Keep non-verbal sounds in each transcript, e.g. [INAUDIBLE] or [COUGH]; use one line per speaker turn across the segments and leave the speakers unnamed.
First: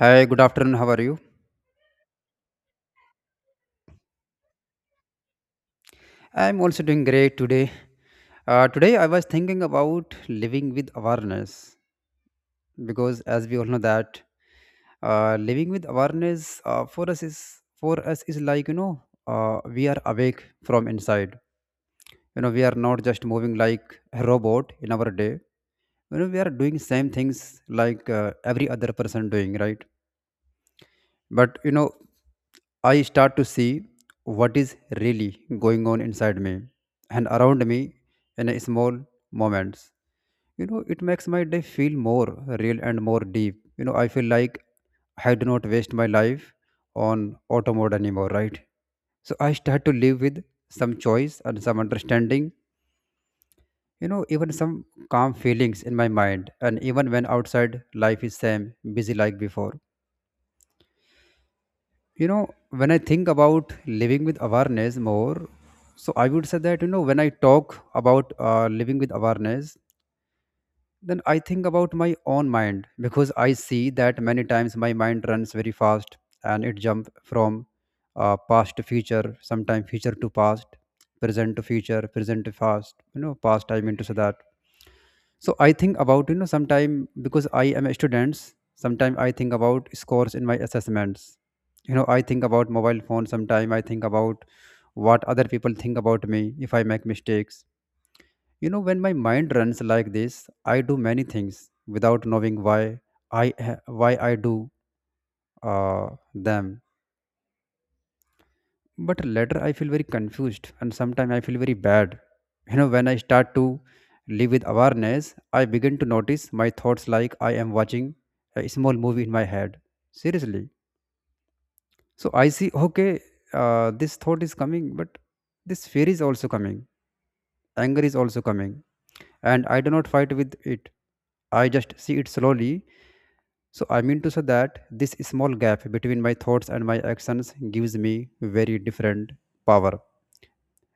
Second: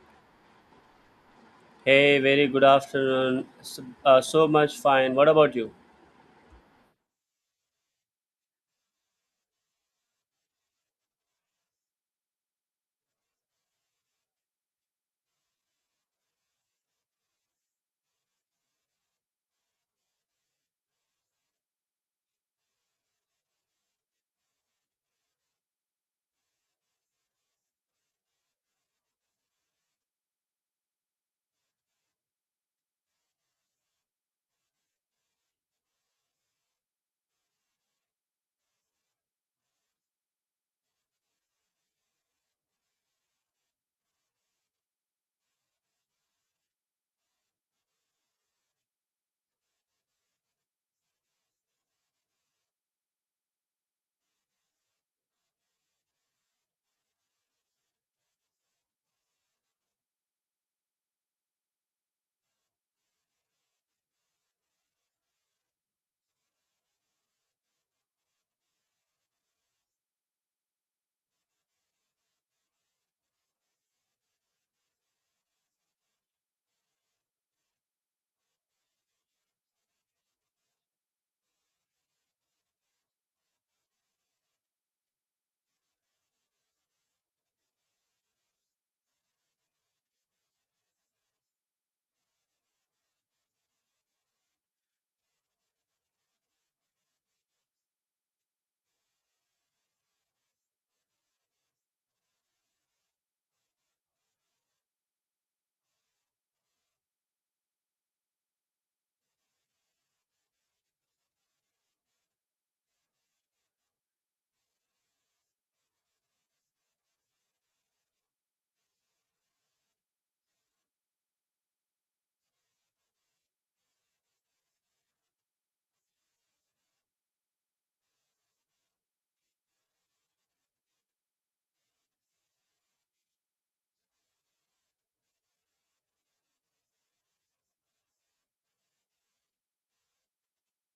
Hi, good afternoon. How are you?
Hey, very good afternoon. So, so much fine. What about you?
I'm also doing great today. Today I was thinking about living with awareness because, as we all know, that living with awareness for us is like we are awake from inside. We are not just moving like a robot in our day. We are doing same things like every other person doing, right? But I start to see what is really going on inside me and around me in a small moments. It makes my day feel more real and more deep. I feel like I do not waste my life on auto mode anymore, right? So I start to live with some choice and some understanding, even some calm feelings in my mind. And even when outside life is same, busy like before. you know when I think about living with awareness more, so I would say that when I talk about living with awareness, then I think about my own mind because I see that many times my mind runs very fast and it jumps from past to future, sometimes future to past, present to future, present to past. I mean to say that, so I think about, sometime, because I am a student, sometime I think about scores in my assessments. I think about mobile phone, sometime I think about what other people think about me if I make mistakes. When my mind runs like this, I do many things without knowing why, why I do uh, them. But later I feel very confused, and sometimes I feel very bad. When I start to live with awareness, I begin to notice my thoughts like I am watching a small movie in my head. Seriously. So I see, okay, this thought is coming, but this fear is also coming, anger is also coming, and I do not fight with it. I just see it slowly. So I mean to say that this small gap between my thoughts and my actions gives me very different power.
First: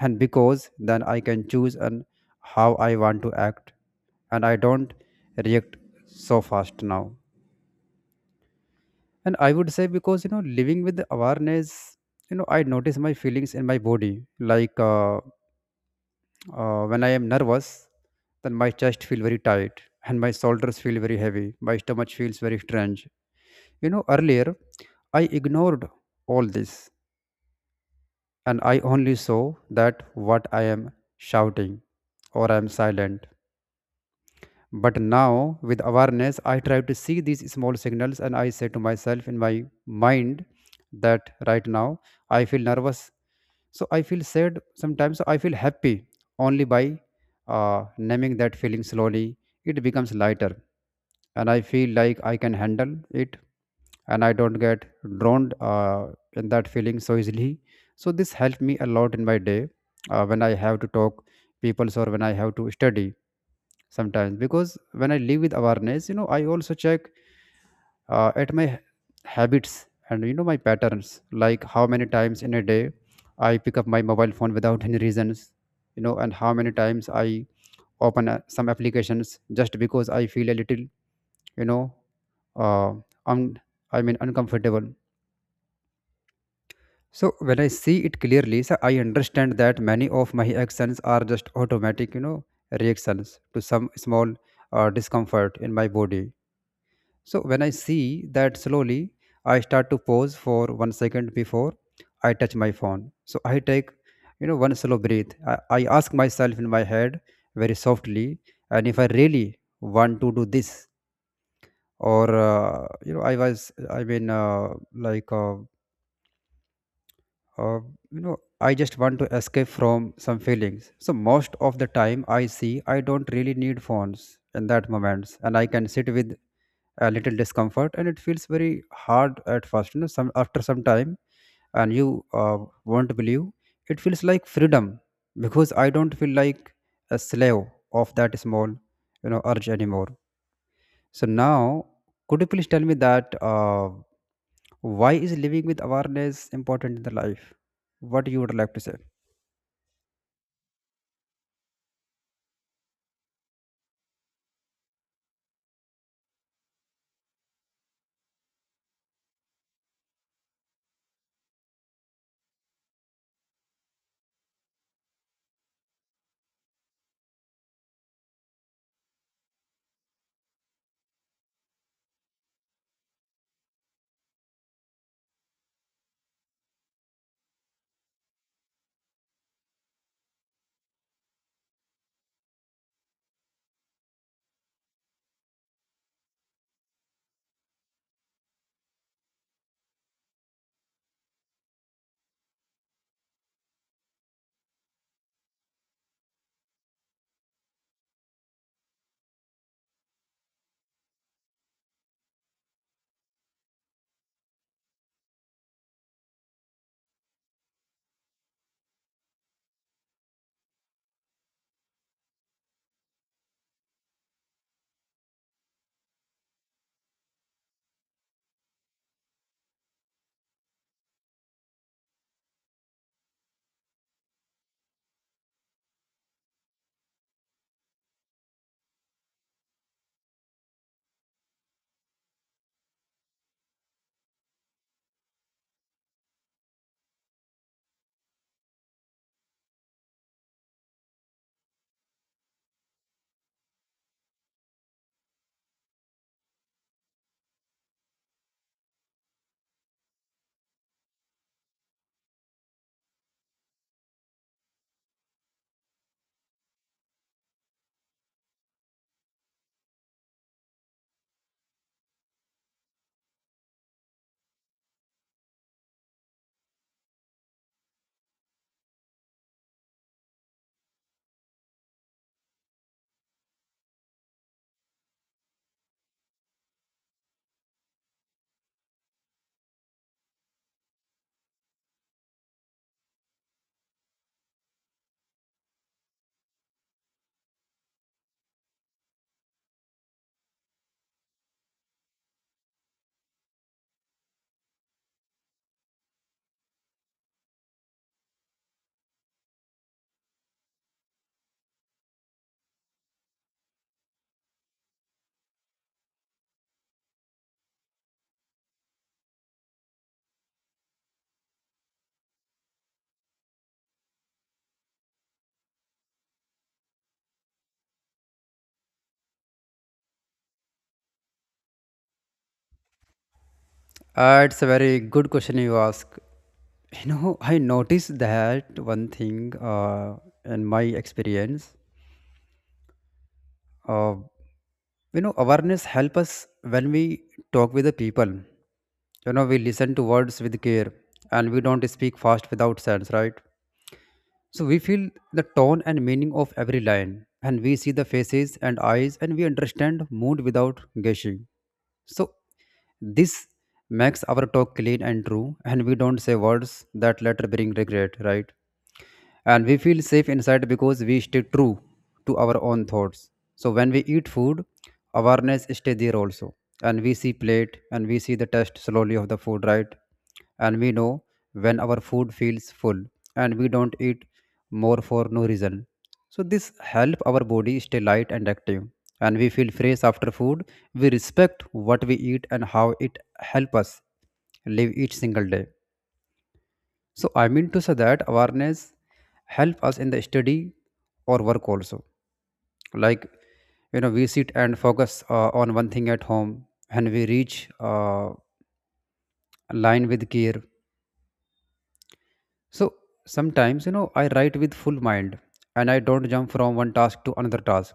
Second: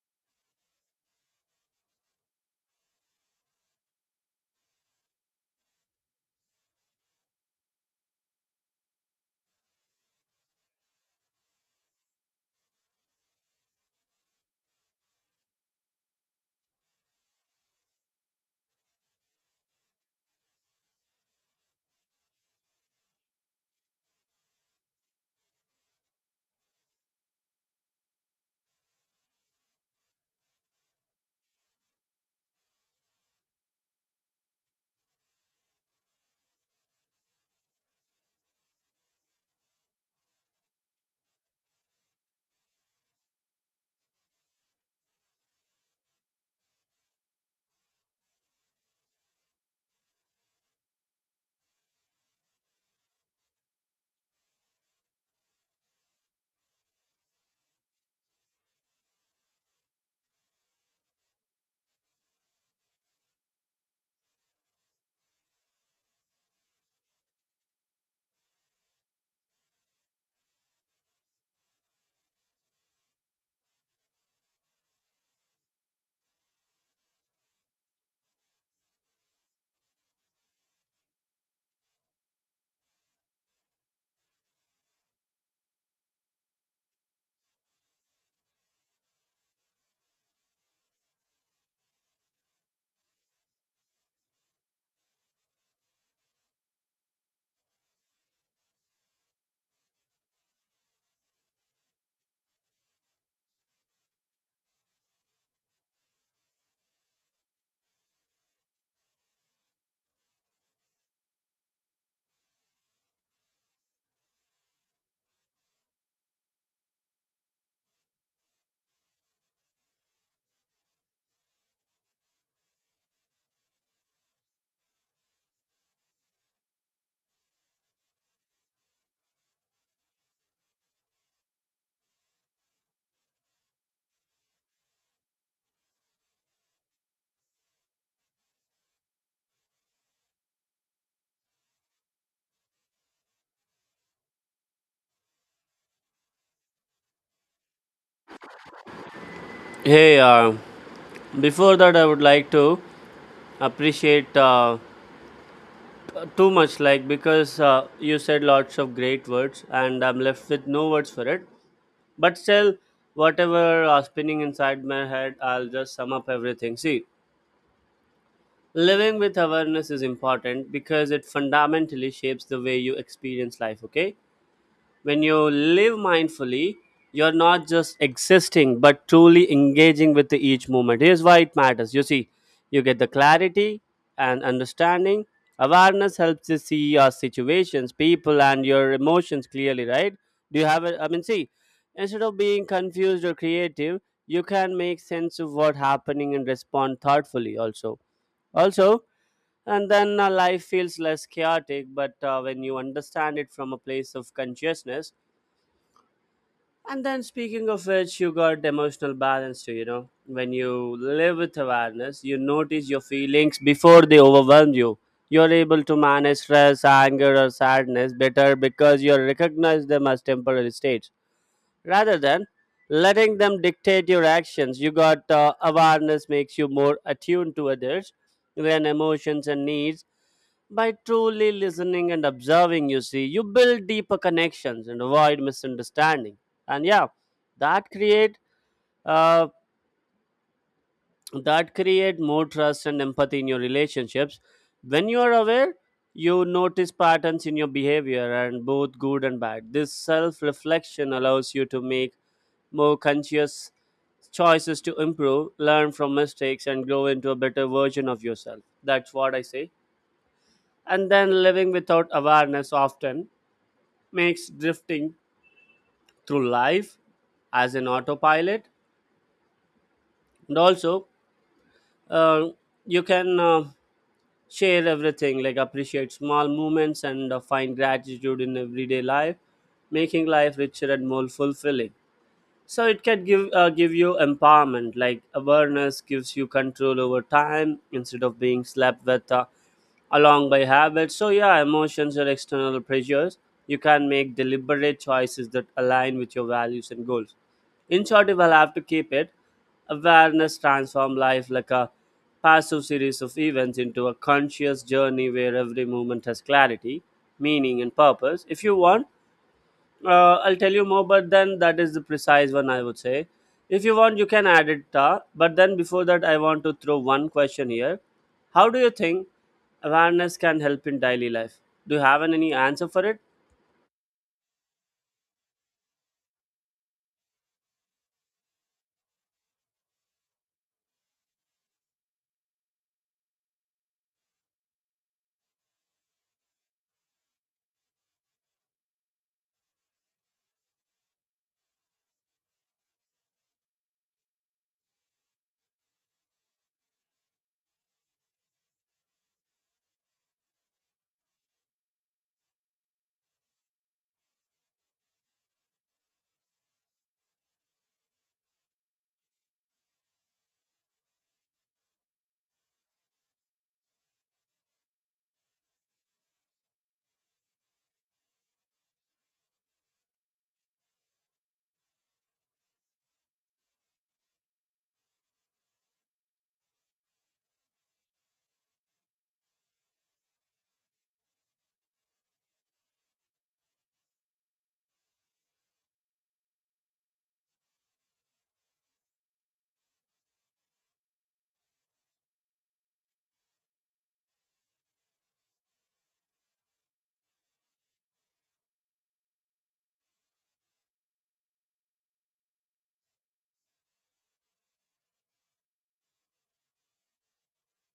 And because then I can choose and how I want to act, and I don't react so fast now. And I would say, because living with awareness, I notice my feelings in my body. Like, when I am nervous, then my chest feel very tight and my shoulders feel very heavy. My stomach feels very strange. Earlier I ignored all this, and I only saw that what I am shouting or I am silent. But now, with awareness, I try to see these small signals and I say to myself in my mind that right now I feel nervous. So I feel sad sometimes. So I feel happy only by naming that feeling slowly. It becomes lighter and I feel like I can handle it, and I don't get drowned in that feeling so easily. So this helped me a lot in my day when I have to talk peoples or when I have to study sometimes. Because when I live with awareness, I also check at habits, and my patterns, like how many times in a day I pick up my mobile phone without [LAUGHS] any reasons. And how many times I open some applications just because I feel a little, you know uh, un- uncomfortable. So when I see it clearly, so I understand that many of my actions are just automatic, reactions to some small discomfort in my body. So when I see that slowly, I start to pause for 1 second before I touch my phone. So I take, one slow breath. I ask myself in my head very softly, and if I really want to do this, or I was, I mean, like, uh, I just want to escape from some feelings. So most of the time, I see I don't really need phones in that moments, and I can sit with a little discomfort. And it feels very hard at first, some after some time, and you won't believe, it feels like freedom, because I don't feel like a slave of that small, urge anymore. So now could you please tell me that why is living with awareness important in the life? What you would like to say?
Hey, before that, I would like to appreciate too much, like because you said lots of great words, and I'm left with no words for it. But still, whatever spinning inside my head, I'll just sum up everything. See, living with awareness is important because it fundamentally shapes the way you experience life. Okay, when you live mindfully, you're not just existing but truly engaging with the each moment. Here's why it matters. You see, you get the clarity and understanding. Awareness helps you see your situations, people, and your emotions clearly, right? Do you have a, I mean, see, instead of being confused or creative, you can make sense of what's happening and respond thoughtfully also. Also, and then life feels less chaotic, but when you understand it from a place of consciousness. And then, speaking of which, you got emotional balance too. When you live with awareness, you notice your feelings before they overwhelm you. You're able to manage stress, anger, or sadness better because you recognize them as temporary states rather than letting them dictate your actions you got Awareness makes you more attuned to others, their emotions and needs. By truly listening and observing, you see, you build deeper connections and avoid misunderstanding. And yeah, that create uh, that create more trust and empathy in your relationships. When you are aware, you notice patterns in your behavior, and both good and bad. This self reflection allows you to make more conscious choices to improve, learn from mistakes, and grow into a better version of yourself. That's what I say. And then living without awareness often makes drifting through life as an autopilot. And also, uh, you can share everything, like appreciate small moments and find gratitude in everyday life, making life richer and more fulfilling. So it can give you empowerment. Like awareness gives you control over time instead of being slapped with along by habits. So yeah, emotions are external pressures. You can make deliberate choices that align with your values and goals. In short, if I'll have to keep it, awareness transform life like a passive series of events into a conscious journey where every moment has clarity, meaning, and purpose. If you want, I'll tell you more, but then that is the precise one I would say. If you want, you can add it, ta. But then before that, I want to throw one question here. How do you think awareness can help in daily life? Do you have any answer for it?
It's a very good question you ask. I noticed that one thing, in my experience, uh, awareness help us when we talk with the people. We listen to words with care, and we don't speak fast without sense, right? So we feel the tone and meaning of every line, and we see the faces and eyes, and we understand mood without guessing. So this makes our talk clean and true, and we don't say words that later bring regret, right? And we feel safe inside because we stay true to our own thoughts. So when we eat food, awareness stay there also, and we see plate and we see the taste slowly of the food, right? And we know when our food feels full, and we don't eat more for no reason. So this help our body stay light and active, and we feel fresh after food. We respect what we eat and how it help us live each single day. So I mean to say that awareness help us in the study or work also. Like, we sit and focus on one thing at home, and we reach line with care. So sometimes I write with full mind, and I don't jump from one task to another task,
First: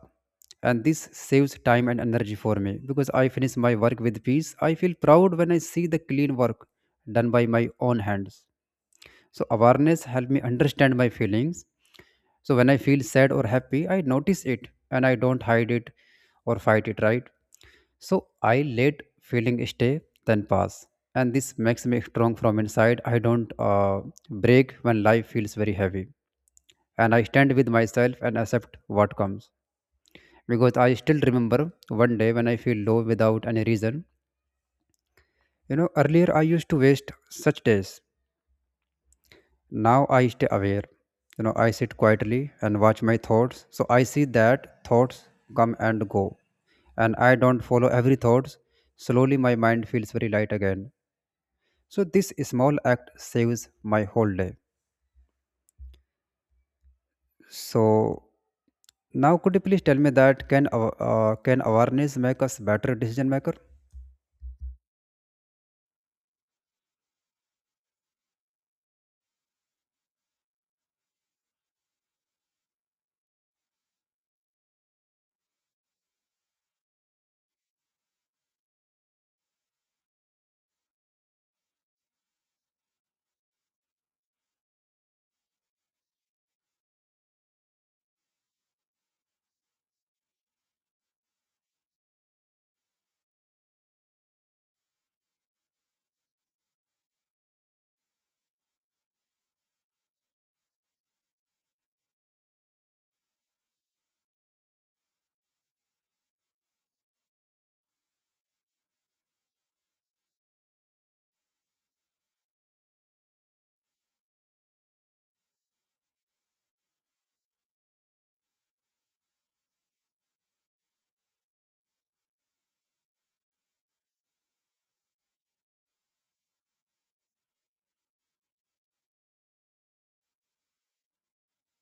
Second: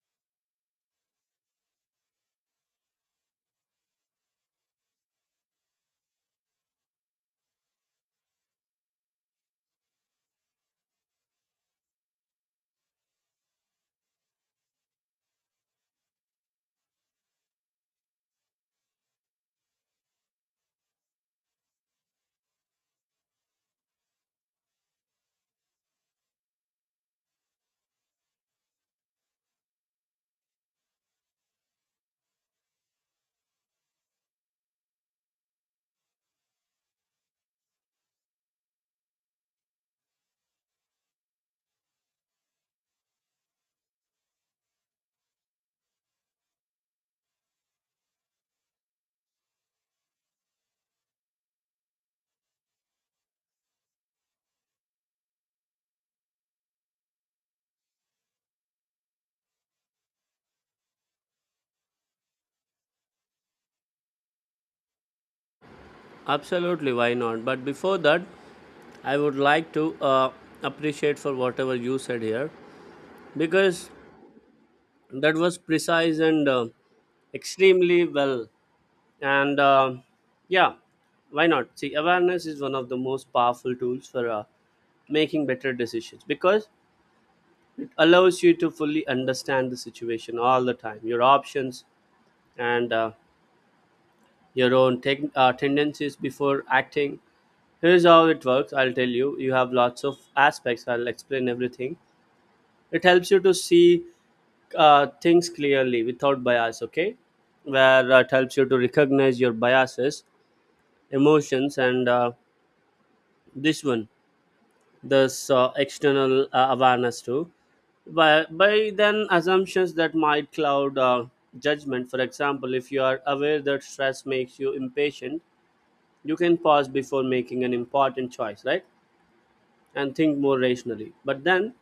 and this saves time and energy for me because I finish my work with peace. I feel proud when I see the clean work done by my own hands. So awareness help me understand my feelings. So when I feel sad or happy, I notice it and I don't hide it or fight it, right? So I let feeling stay, then pass. And this makes me strong from inside. I don't break when life feels very heavy. And I stand with myself and accept what comes. Because I still remember one day when I feel low without any reason. Earlier I used to waste such days. Now I stay aware. I sit quietly and watch my thoughts. So I see that thoughts come and go. And I don't follow every thoughts. Slowly my mind feels very light again. So this small act saves my whole day. So now could you please tell me that can awareness make us better decision maker?
Absolutely, why not? But before that, I would like to appreciate for whatever you said here, because that was precise and extremely well. And yeah, why not? See, awareness is one of the most powerful tools for making better decisions, because it allows you to fully understand the situation all the time, your options, and your own tendencies before acting. Here's how it works. I'll tell you, you have lots of aspects. I'll explain everything. It helps you to see things clearly without bias. Okay, where it helps you to recognize your biases, emotions, and this one, this external awareness too. By then assumptions that might cloud judgment. For example, if you are aware that stress makes you impatient, you can pause before making an important choice, right, and think more rationally. But then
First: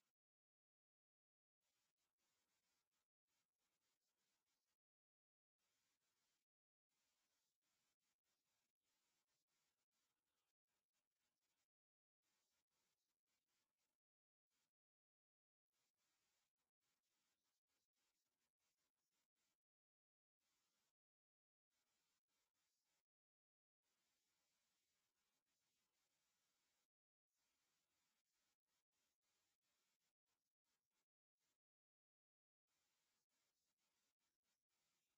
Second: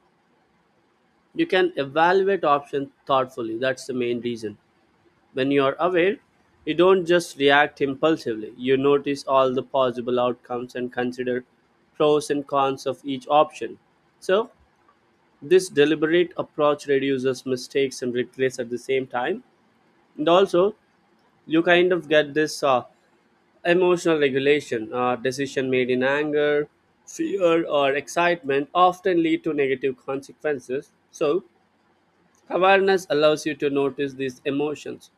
you can evaluate options thoughtfully. That's the main reason. When you are aware, you don't just react impulsively. You notice all the possible outcomes and consider pros and cons of each option. So this deliberate approach reduces mistakes and regrets at the same time. And also, you kind of get this emotional regulation. Decision made in anger, fear, or excitement often lead to negative consequences. So, awareness allows you to notice these emotions,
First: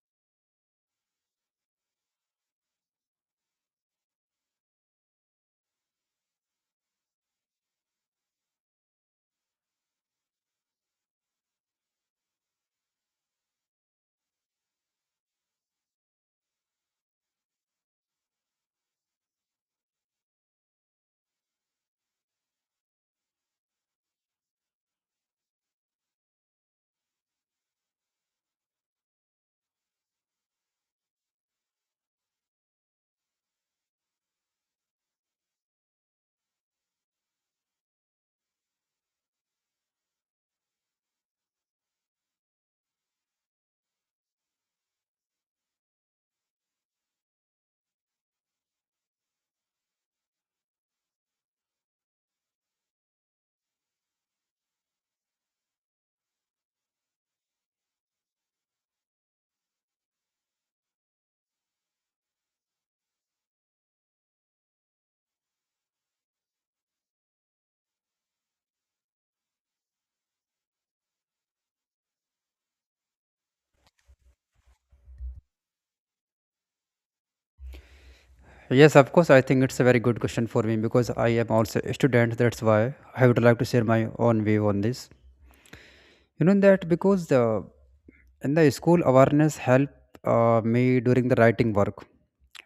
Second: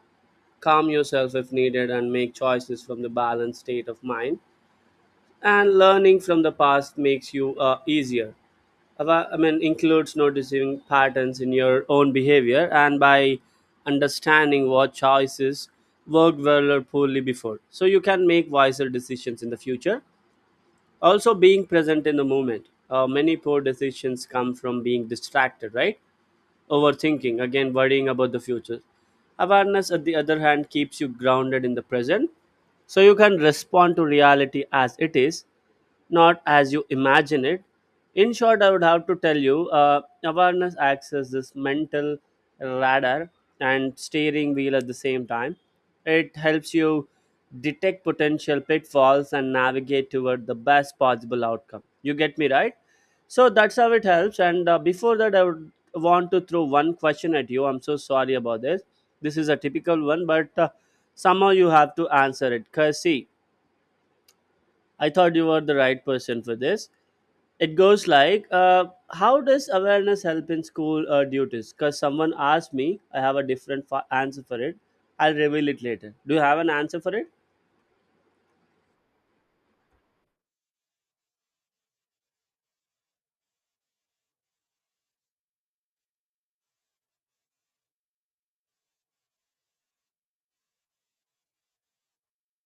calm yourself if needed, and make choices from the balanced state of mind. And learning from the past makes you easier. I mean, includes noticing patterns in your own behavior, and by understanding what choices worked well or poorly before. So you can make wiser decisions in the future. Also, being present in the moment. Many poor decisions come from being distracted, right? Overthinking, again worrying about the future. Awareness, at the other hand, keeps you grounded in the present, so you can respond to reality as it is, not as you imagine it. In short, I would have to tell you, awareness acts as this mental radar and steering wheel at the same time. It helps you detect potential pitfalls and navigate toward the best possible outcome. You get me, right? So that's how it helps. And before that, I would want to throw one question at you. I'm so sorry about this. This is a typical one, but somehow you have to answer it. Because, see, I thought you were the right person for this. It goes like, how does awareness help in school duties? Because someone asked me, I have a different answer for it. I'll reveal it later. Do you have an answer for it?
Yes, of course. I think it's a very good question for me because I am also a student. That's why I would like to share my own view on this. You know that because the In the school, awareness helped me during the writing work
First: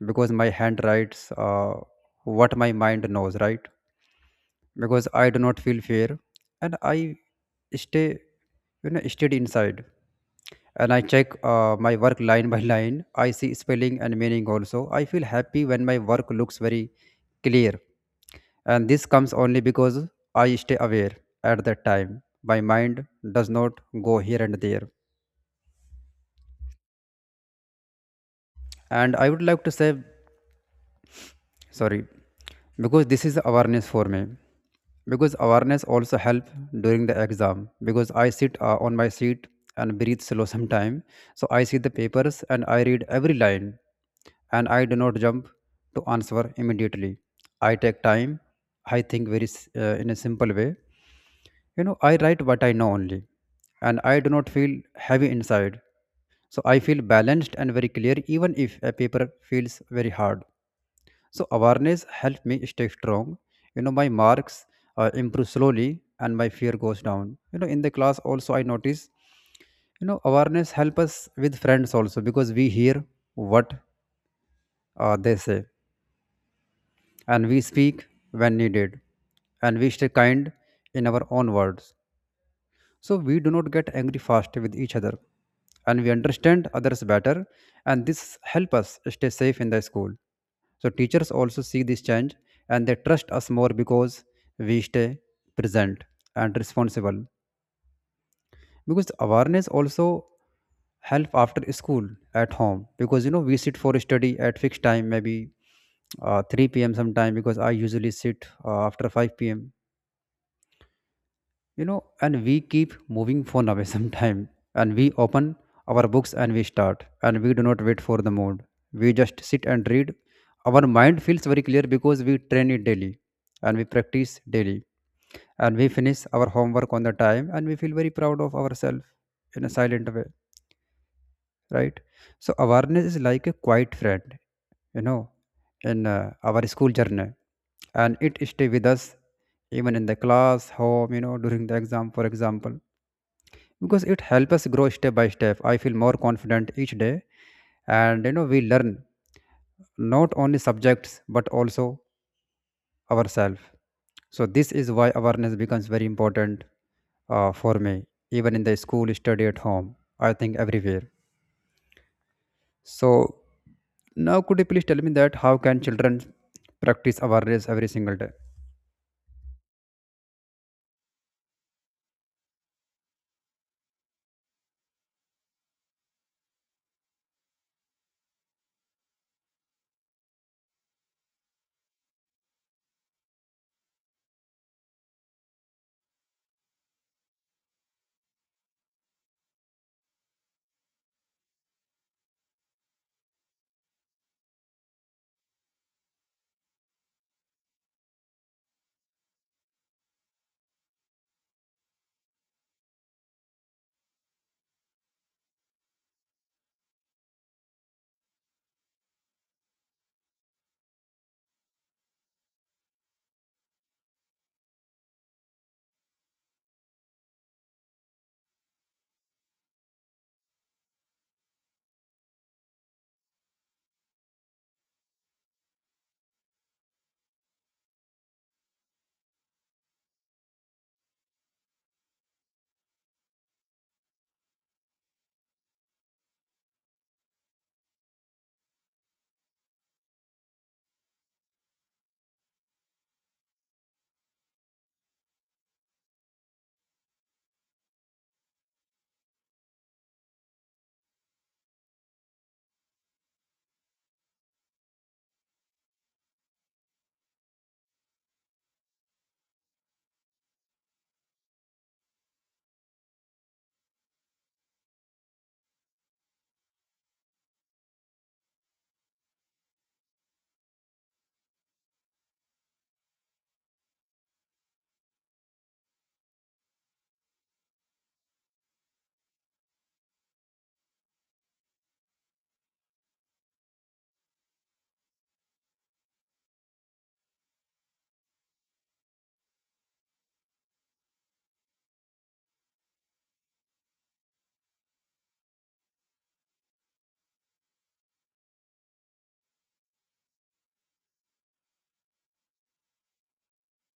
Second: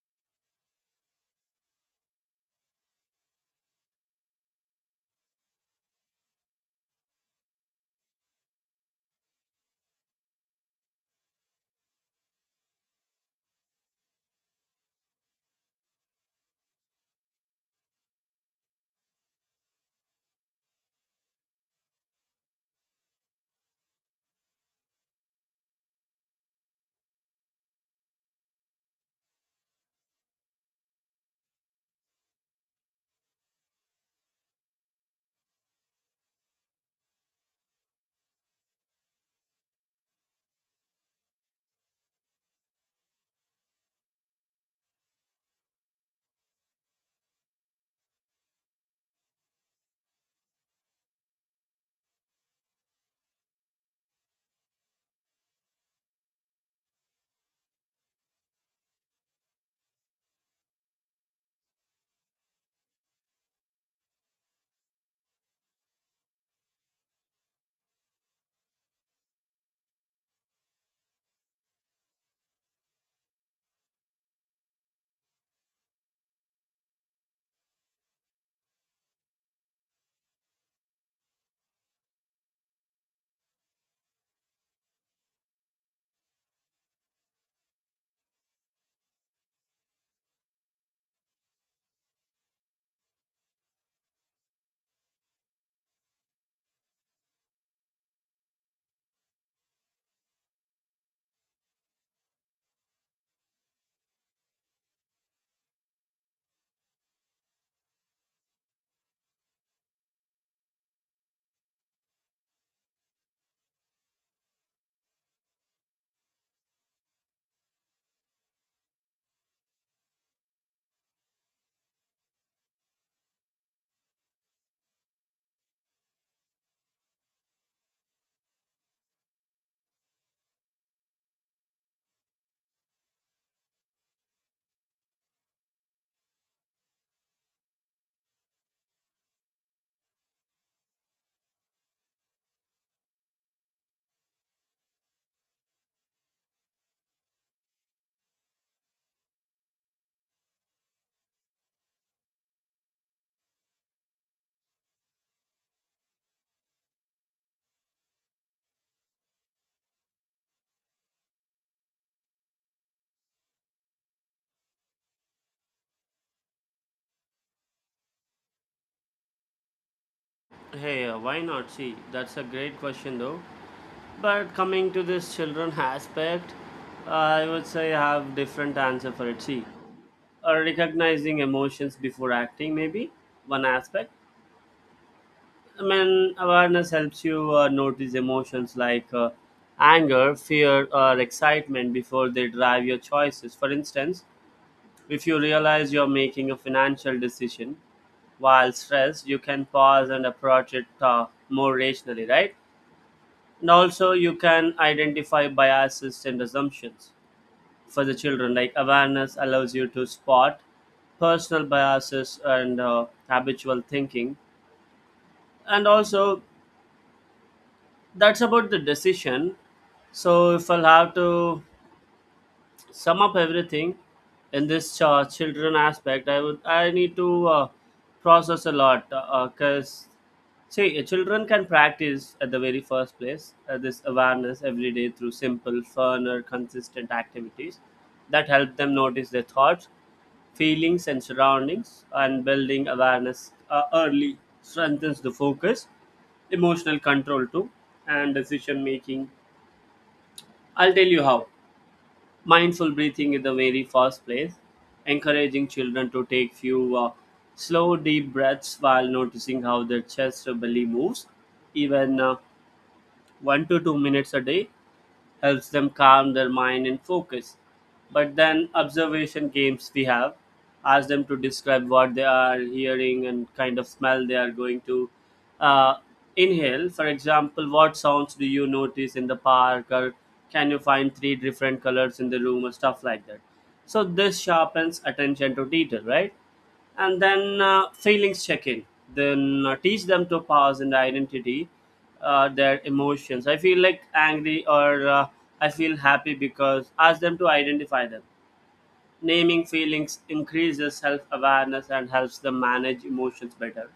because my hand writes what my mind knows, right? Because I do not feel fear and I stay, steady inside. And I check my work line by line. I see spelling and meaning also. I feel happy when my work looks very clear. And this comes only because I stay aware at that time. My mind does not go here and there, and I would like to say sorry, because this is awareness for me. Because awareness also help during the exam, because I sit on my seat and breathe slow sometime. So I see the papers and I read every line, and I do not jump to answer immediately. I take time, I think in a simple way. I write what I know only, and I do not feel heavy inside. So I feel balanced and very clear even if a paper feels very hard. So awareness helped me stay strong. My marks improve slowly and my fear goes down. In the class also I notice, awareness help us with friends also because we hear what they say, and we speak when needed, and we stay kind in our own words. So we do not get angry fast with each other, and we understand others better, and this help us stay safe in the school. So teachers also see this change, and they trust us more because we stay present and responsible. Because the awareness also help after school at home, because we sit for study at fixed time, maybe 3 p.m. sometime, because I usually sit after 5 p.m. And we keep moving phone away [LAUGHS] sometime, and we open our books and we start, and we do not wait for the mood. We just sit and read. Our mind feels very clear because we train it daily and we practice daily. And we finish our homework on the time, and we feel very proud of ourselves in a silent way, right? So awareness is like a quiet friend, you know in our school journey. And it stay with us even in the class home, during the exam for example. Because it helps us grow step by step. I feel more confident each day. And we learn not only subjects but also ourselves. So this is why awareness becomes very important for me, even in the school, study at home, I think everywhere. So now could you please tell me that how can children practice awareness every single day?
Hey, why not? See, that's a great question, though. But coming to this children aspect, I would say I have different answer for it. See, recognizing emotions before acting, maybe one aspect. I mean, awareness helps you notice emotions like anger, fear, or excitement before they drive your choices. For instance, if you realize you're making a financial decision while stressed, you can pause and approach it more rationally, right? And also, you can identify biases and assumptions for the children. Like awareness allows you to spot personal biases and habitual thinking. And also, that's about the decision. So if I'll have to sum up everything in this children aspect, I need to process a lot, because see, children can practice at the very first place this awareness every day through simple, fun, or consistent activities that help them notice their thoughts, feelings, and surroundings, and building awareness early strengthens the focus, emotional control too, and decision making. I'll tell you how. Mindful breathing in the very first place, encouraging children to take few slow deep breaths while noticing how their chest or belly moves, even 1 to 2 minutes a day, helps them calm their mind and focus. But then observation games we have, ask them to describe what they are hearing and kind of smell they are going to uh, inhale. For example, what sounds do you notice in the park, or can you find three different colors in the room, or stuff like that. So this sharpens attention to detail, right? And then feelings check in, then teach them to pause and identity their emotions. I feel like angry, or I feel happy, because ask them to identify them. Naming feelings increases self-awareness and helps them manage emotions better.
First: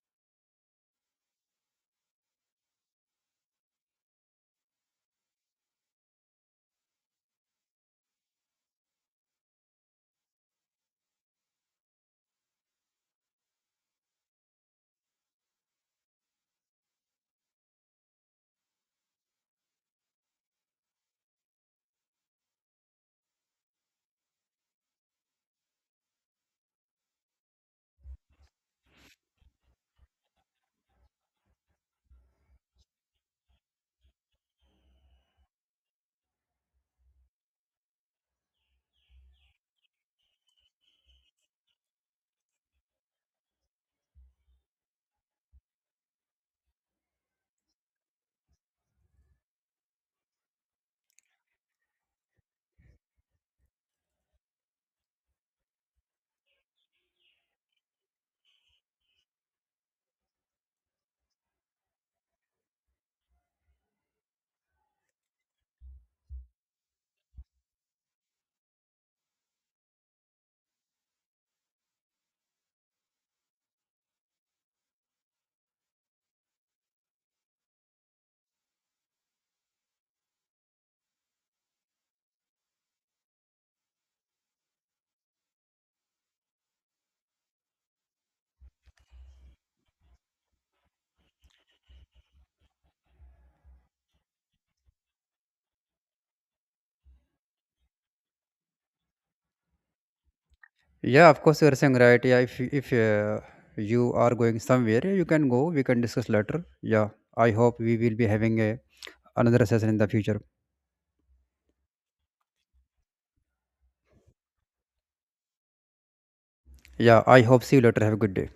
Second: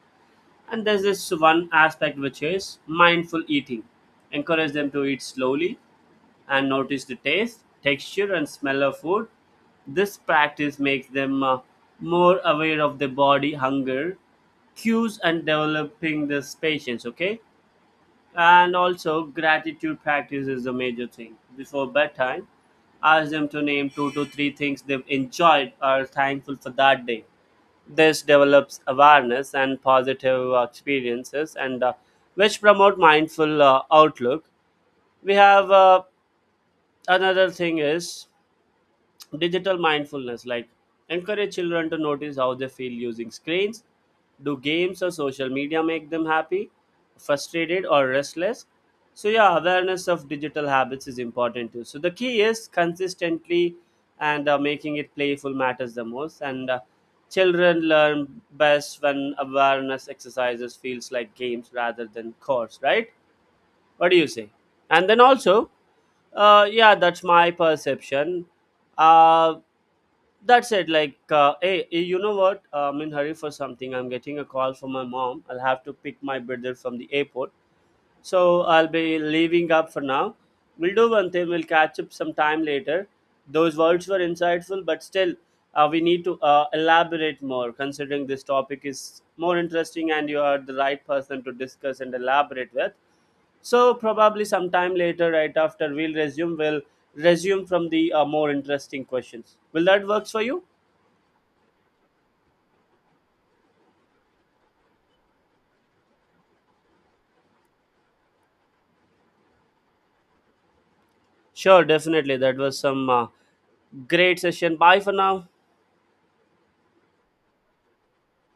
And there's this one aspect which is mindful eating. Encourage them to eat slowly and notice the taste, texture, and smell of food. This practice makes them more aware of the body hunger cues and developing this patience. Okay, and also gratitude practice is the major thing. Before bedtime, ask them to name two to three things they've enjoyed or thankful for that day. This develops awareness and positive experiences, and which promote mindful outlook. We have another thing is digital mindfulness. Like encourage children to notice how they feel using screens. Do games or social media make them happy, frustrated, or restless? So yeah, awareness of digital habits is important too. So the key is consistently, and making it playful matters the most, and children learn best when awareness exercises feels like games rather than chores, right? What do you say? And then also, yeah, that's my perception. Uh, that's it. Like, hey, you know what? I'm in hurry for something. I'm getting a call from my mom. I'll have to pick my brother from the airport. So I'll be leaving up for now. We'll do one thing. We'll catch up sometime later. Those words were insightful, but still, we need to elaborate more considering this topic is more interesting and you are the right person to discuss and elaborate with. So probably sometime later, right after we'll resume, from the more interesting questions. Will that works for you?
Yeah, of course, you are saying right. Yeah, if you are going somewhere, you can go. We can discuss later. Yeah, I hope we will be having a another session in the future.
Sure, definitely. That was some great session. Bye for now.
Yeah, I hope see you later. Have a good day.